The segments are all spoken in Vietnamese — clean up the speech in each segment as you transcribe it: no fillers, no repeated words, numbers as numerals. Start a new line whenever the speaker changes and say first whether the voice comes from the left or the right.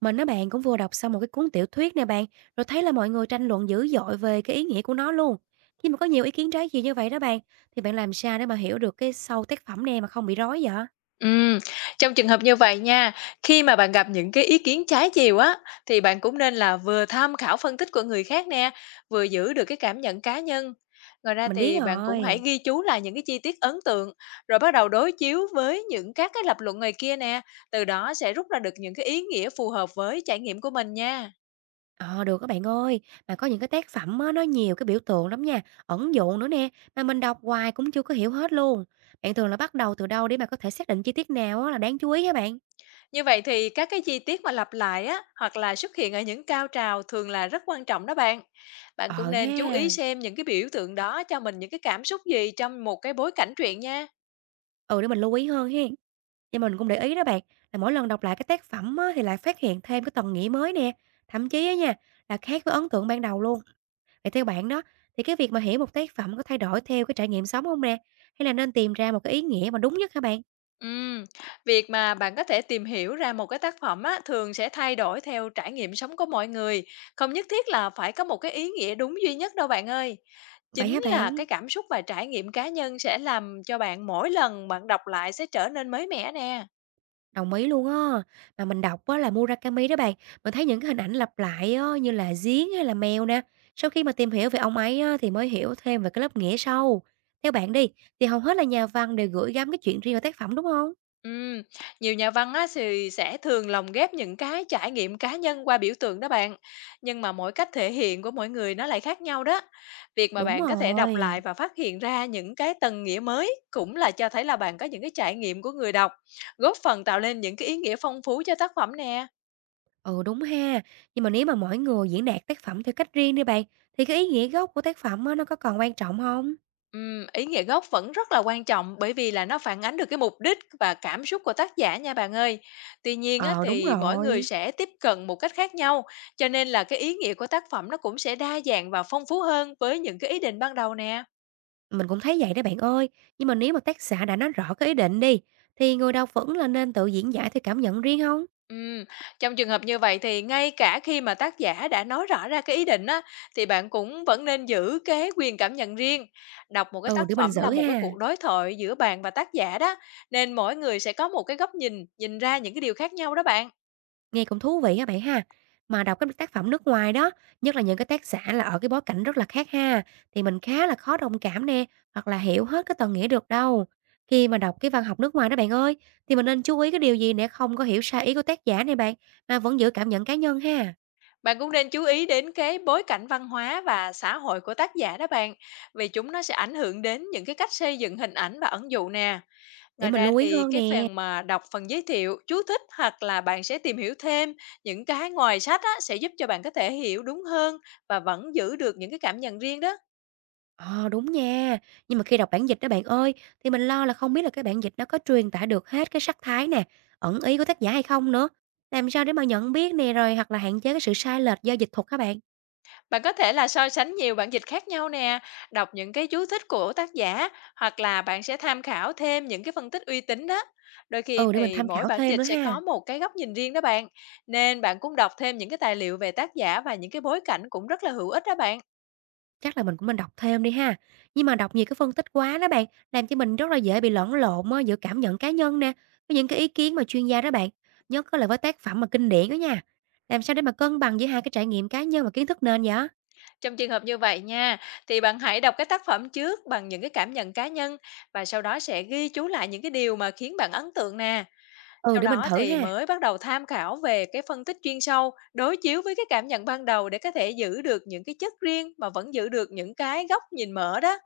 right: Mình á bạn cũng vừa đọc xong một cái cuốn tiểu thuyết nè bạn, rồi thấy là mọi người tranh luận dữ dội về cái ý nghĩa của nó luôn. Khi mà có nhiều ý kiến trái chiều như vậy đó bạn, thì bạn làm sao để mà hiểu được cái sâu tác phẩm nè mà không bị rối vậy?
left: Ừm, Trong trường hợp như vậy nha, khi mà bạn gặp những cái ý kiến trái chiều á, thì bạn cũng nên là vừa tham khảo phân tích của người khác nè, vừa giữ được cái cảm nhận cá nhân. Ngoài ra
right: Mình biết
left: thì bạn cũng hãy
right: rồi.
left: ghi chú lại những cái chi tiết ấn tượng, rồi bắt đầu đối chiếu với những các cái lập luận người kia nè, từ đó sẽ rút ra được những cái ý nghĩa phù hợp với trải nghiệm của mình nha.
right: Ờ được các bạn ơi, mà có những cái tác phẩm á, nó nhiều cái biểu tượng lắm nha, ẩn dụ nữa nè, mà mình đọc hoài cũng chưa có hiểu hết luôn. Bạn thường là bắt đầu từ đâu để mà có thể xác định chi tiết nào á, là đáng chú ý hả bạn?
left: Như vậy thì các cái chi tiết mà lặp lại á, hoặc là xuất hiện ở những cao trào thường là rất quan trọng đó bạn. Bạn cũng
right: Ờ
left: nên chú ý
right: ha.
left: xem những cái biểu tượng đó cho mình những cái cảm xúc gì trong một cái bối cảnh truyện nha.
right: Ừ, để mình lưu ý hơn hen. Và mình cũng để ý đó bạn, là mỗi lần đọc lại cái tác phẩm á, thì lại phát hiện thêm cái tầng nghĩa mới nè. Thậm chí á nha, là khác với ấn tượng ban đầu luôn. Vậy theo bạn đó, thì cái việc mà hiểu một tác phẩm có thay đổi theo cái trải nghiệm sống không nè? Hay là nên tìm ra một cái ý nghĩa mà đúng nhất hả bạn?
left: Ừm, Việc mà bạn có thể tìm hiểu ra một cái tác phẩm á, thường sẽ thay đổi theo trải nghiệm sống của mọi người, không nhất thiết là phải có một cái ý nghĩa đúng duy nhất đâu bạn ơi.
right: Vậy
left: Chính
right: hả
left: là
right: bạn?
left: cái cảm xúc và trải nghiệm cá nhân sẽ làm cho bạn mỗi lần bạn đọc lại sẽ trở nên mới mẻ nè.
right: Đồng ý luôn á. Mà mình đọc á là Murakami đó bạn, mình thấy những cái hình ảnh lặp lại á, như là giếng hay là mèo nè. Sau khi mà tìm hiểu về ông ấy á, thì mới hiểu thêm về cái lớp nghĩa sâu. Theo bạn đi, thì hầu hết là nhà văn đều gửi gắm cái chuyện riêng vào tác phẩm đúng không?
left: Ừm, Nhiều nhà văn á thì sẽ thường lồng ghép những cái trải nghiệm cá nhân qua biểu tượng đó bạn. Nhưng mà mỗi cách thể hiện của mỗi người nó lại khác nhau đó. Việc mà
right: Đúng
left: bạn có thể đọc lại
right: rồi.
left: và phát hiện ra những cái tầng nghĩa mới cũng là cho thấy là bạn có những cái trải nghiệm của người đọc, góp phần tạo nên những cái ý nghĩa phong phú cho tác phẩm nè.
right: Ừ đúng ha. Nhưng mà nếu mà mỗi người diễn đạt tác phẩm theo cách riêng đi bạn, thì cái ý nghĩa gốc của tác phẩm á, nó có còn quan trọng không?
left: Ý nghĩa gốc vẫn rất là quan trọng bởi vì là nó phản ánh được cái mục đích và cảm xúc của tác giả nha bạn ơi. Tuy nhiên á,
right: Ờ đúng
left: thì mỗi người
right: rồi.
left: sẽ tiếp cận một cách khác nhau, cho nên là cái ý nghĩa của tác phẩm nó cũng sẽ đa dạng và phong phú hơn với những cái ý định ban đầu nè.
right: Mình cũng thấy vậy đó bạn ơi. Nhưng mà nếu mà tác giả đã nói rõ cái ý định đi, thì người đọc vẫn là nên tự diễn giải theo cảm nhận riêng không?
left: Ừm, Trong trường hợp như vậy thì ngay cả khi mà tác giả đã nói rõ ra cái ý định á, thì bạn cũng vẫn nên giữ cái quyền cảm nhận riêng. Đọc một cái
right: Ừ,
left: tác
right: để mình
left: phẩm là
right: giữ
left: một cái
right: ha.
left: cuộc đối thoại giữa bạn và tác giả đó, nên mỗi người sẽ có một cái góc nhìn, nhìn ra những cái điều khác nhau đó bạn.
right: Nghe cũng thú vị á bạn ha. Mà đọc các tác phẩm nước ngoài đó, nhất là những cái tác giả là ở cái bối cảnh rất là khác ha, thì mình khá là khó đồng cảm nè, hoặc là hiểu hết cái tầng nghĩa được đâu. Khi mà đọc cái văn học nước ngoài đó bạn ơi, thì mình nên chú ý cái điều gì để không có hiểu sai ý của tác giả này bạn, mà vẫn giữ cảm nhận cá nhân ha,
left: Bạn cũng nên chú ý đến cái bối cảnh văn hóa và xã hội của tác giả đó bạn, vì chúng nó sẽ ảnh hưởng đến những cái cách xây dựng hình ảnh và ẩn dụ nè.
right: để
left: Ngoài
right: mình
left: ra
right: lưu ý
left: thì
right: hơn
left: cái
right: nè.
left: phần mà đọc phần giới thiệu, chú thích hoặc là bạn sẽ tìm hiểu thêm những cái ngoài sách á, sẽ giúp cho bạn có thể hiểu đúng hơn và vẫn giữ được những cái cảm nhận riêng đó.
right: Ờ, đúng nha. Nhưng mà khi đọc bản dịch đó bạn ơi, thì mình lo là không biết là cái bản dịch nó có truyền tải được hết cái sắc thái nè, ẩn ý của tác giả hay không nữa. Làm sao để mà nhận biết nè, rồi hoặc là hạn chế cái sự sai lệch do dịch thuật các bạn.
left: Bạn có thể là so sánh nhiều bản dịch khác nhau nè, đọc những cái chú thích của tác giả hoặc là bạn sẽ tham khảo thêm những cái phân tích uy tín đó. Đôi khi
right: Ừ, để mình
left: thì
right: tham
left: mỗi
right: khảo
left: bản
right: thêm
left: dịch
right: nữa
left: sẽ
right: ha.
left: có một cái góc nhìn riêng đó bạn. Nên bạn cũng đọc thêm những cái tài liệu về tác giả và những cái bối cảnh cũng rất là hữu ích đó bạn.
right: Chắc là mình cũng nên đọc thêm đi ha. Nhưng mà đọc nhiều cái phân tích quá đó bạn, làm cho mình rất là dễ bị lẫn lộn á, giữa cảm nhận cá nhân nè, với những cái ý kiến mà chuyên gia đó bạn. Nhất là với tác phẩm mà kinh điển đó nha. Làm sao để mà cân bằng giữa hai cái trải nghiệm cá nhân và kiến thức nền vậy?
left: Trong trường hợp như vậy nha, thì bạn hãy đọc cái tác phẩm trước bằng những cái cảm nhận cá nhân và sau đó sẽ ghi chú lại những cái điều mà khiến bạn ấn tượng nè.
right: Ừ,
left: Sau
right: để mình
left: đó
right: thử
left: thì
right: ha.
left: mới bắt đầu tham khảo về cái phân tích chuyên sâu, đối chiếu với cái cảm nhận ban đầu để có thể giữ được những cái chất riêng mà vẫn giữ được những cái góc nhìn mở đó.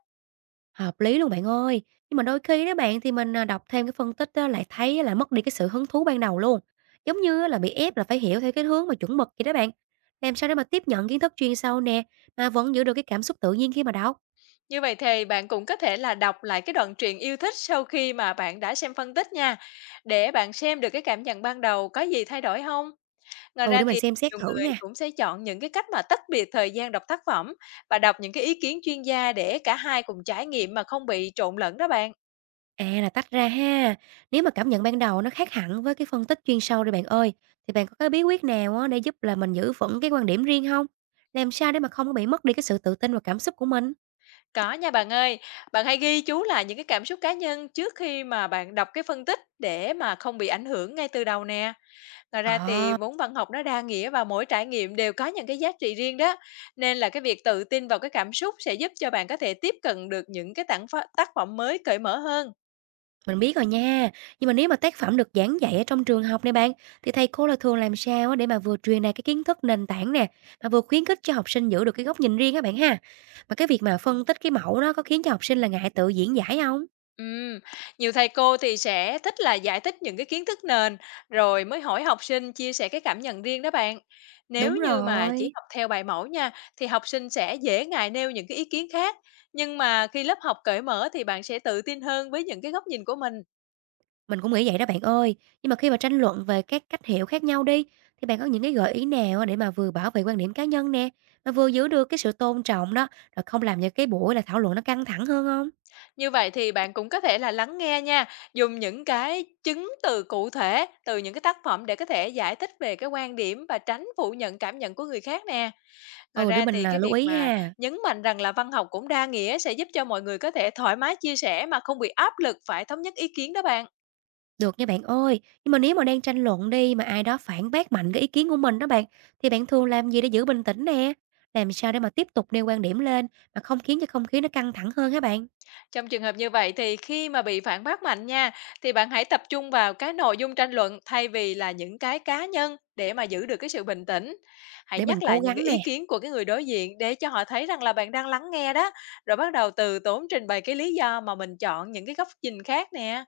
right: Hợp lý luôn bạn ơi. Nhưng mà đôi khi đó bạn thì mình, đọc thêm cái phân tích á lại thấy á là mất đi cái sự hứng thú ban đầu luôn, giống như á là bị ép là phải hiểu theo cái hướng mà chuẩn mực vậy đó bạn. Làm sao để mà tiếp nhận kiến thức chuyên sâu nè, mà vẫn giữ được cái cảm xúc tự nhiên khi mà đọc?
left: Như vậy thì bạn cũng có thể là đọc lại cái đoạn truyện yêu thích sau khi mà bạn đã xem phân tích nha, để bạn xem được cái cảm nhận ban đầu có gì thay đổi không. Ngoài
right: Ừ,
left: ra
right: để mình
left: thì
right: xem xét
left: nhiều
right: thử
left: người
right: nha.
left: cũng sẽ chọn những cái cách mà tách biệt thời gian đọc tác phẩm và đọc những cái ý kiến chuyên gia để cả hai cùng trải nghiệm mà không bị trộn lẫn đó bạn.
right: À, là tách ra ha. Nếu mà cảm nhận ban đầu nó khác hẳn với cái phân tích chuyên sâu đi bạn ơi, thì bạn có cái bí quyết nào á để giúp là mình giữ vững cái quan điểm riêng không? Làm sao để mà không có bị mất đi cái sự tự tin và cảm xúc của mình?
left: Có nha bạn ơi. Bạn hãy ghi chú lại những cái cảm xúc cá nhân trước khi mà bạn đọc cái phân tích để mà không bị ảnh hưởng ngay từ đầu nè. Ngoài ra thì
right: Ờ.
left: vốn văn học nó đa nghĩa và mỗi trải nghiệm đều có những cái giá trị riêng đó. Nên là cái việc tự tin vào cái cảm xúc sẽ giúp cho bạn có thể tiếp cận được những cái tác phẩm mới cởi mở hơn.
right: Mình biết rồi nha, nhưng mà nếu mà tác phẩm được giảng dạy ở trong trường học này bạn, thì thầy cô là thường làm sao á để mà vừa truyền đạt cái kiến thức nền tảng nè, mà vừa khuyến khích cho học sinh giữ được cái góc nhìn riêng các bạn ha. Mà cái việc mà phân tích cái mẫu đó có khiến cho học sinh là ngại tự diễn giải không?
left: Ừm, Nhiều thầy cô thì sẽ thích là giải thích những cái kiến thức nền rồi mới hỏi học sinh chia sẻ cái cảm nhận riêng đó bạn. Nếu
right: Đúng
left: như mà chỉ
right: rồi,
left: học theo bài mẫu nha thì học sinh sẽ dễ ngại nêu những cái ý kiến khác. Nhưng mà khi lớp học cởi mở thì bạn sẽ tự tin hơn với những cái góc nhìn của mình.
right: mình cũng nghĩ vậy đó bạn ơi. Nhưng mà khi mà tranh luận về các cách hiểu khác nhau đi, thì bạn có những cái gợi ý nào á để mà vừa bảo vệ quan điểm cá nhân nè, mà vừa giữ được cái sự tôn trọng đó, rồi không làm cho cái buổi là thảo luận nó căng thẳng hơn không?
left: Như vậy thì bạn cũng có thể là lắng nghe nha, dùng những cái chứng từ cụ thể từ những cái tác phẩm để có thể giải thích về cái quan điểm và tránh phủ nhận cảm nhận của người khác nè. Ngoài
right: Ừ, để
left: ra
right: mình
left: thì
right: là
left: cái
right: lưu
left: việc
right: ý
left: mà
right: ha.
left: nhấn mạnh rằng là văn học cũng đa nghĩa sẽ giúp cho mọi người có thể thoải mái chia sẻ mà không bị áp lực phải thống nhất ý kiến đó bạn.
right: Được nha bạn ơi, nhưng mà nếu mà đang tranh luận đi mà ai đó phản bác mạnh cái ý kiến của mình đó bạn, thì bạn thường làm gì để giữ bình tĩnh nè? Làm sao để mà tiếp tục nêu quan điểm lên mà không khiến cho không khí nó căng thẳng hơn hả bạn?
left: Trong trường hợp như vậy thì khi mà bị phản bác mạnh nha, thì bạn hãy tập trung vào cái nội dung tranh luận thay vì là những cái cá nhân để mà giữ được cái sự bình tĩnh. Hãy
right: Để
left: nhắc
right: mình
left: lại
right: cố
left: những cái
right: gắng
left: ý
right: nè.
left: kiến của cái người đối diện để cho họ thấy rằng là bạn đang lắng nghe đó, rồi bắt đầu từ tốn trình bày cái lý do mà mình chọn những cái góc nhìn khác nè.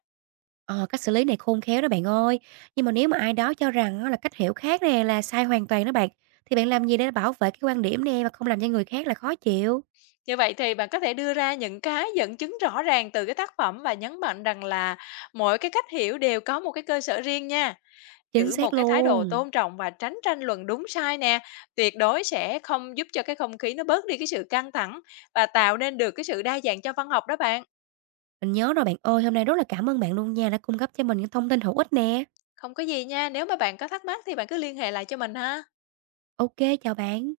right: Ờ, cách xử lý này khôn khéo đó bạn ơi. Nhưng mà nếu mà ai đó cho rằng á là cách hiểu khác nè là sai hoàn toàn đó bạn, thì bạn làm gì để bảo vệ cái quan điểm nè mà không làm cho người khác là khó chịu?
left: Như vậy thì bạn có thể đưa ra những cái dẫn chứng rõ ràng từ cái tác phẩm và nhấn mạnh rằng là mỗi cái cách hiểu đều có một cái cơ sở riêng nha.
right: Chính
left: Giữ một
right: xác
left: cái thái độ
right: luôn.
left: tôn trọng và tránh tranh luận đúng sai nè, tuyệt đối sẽ không giúp cho cái không khí nó bớt đi cái sự căng thẳng và tạo nên được cái sự đa dạng cho văn học đó bạn.
right: Mình nhớ rồi bạn ơi, hôm nay rất là cảm ơn bạn luôn nha đã cung cấp cho mình những thông tin hữu ích nè.
left: Không có gì nha, nếu mà bạn có thắc mắc thì bạn cứ liên hệ lại cho mình ha.
right: Ok, chào bạn.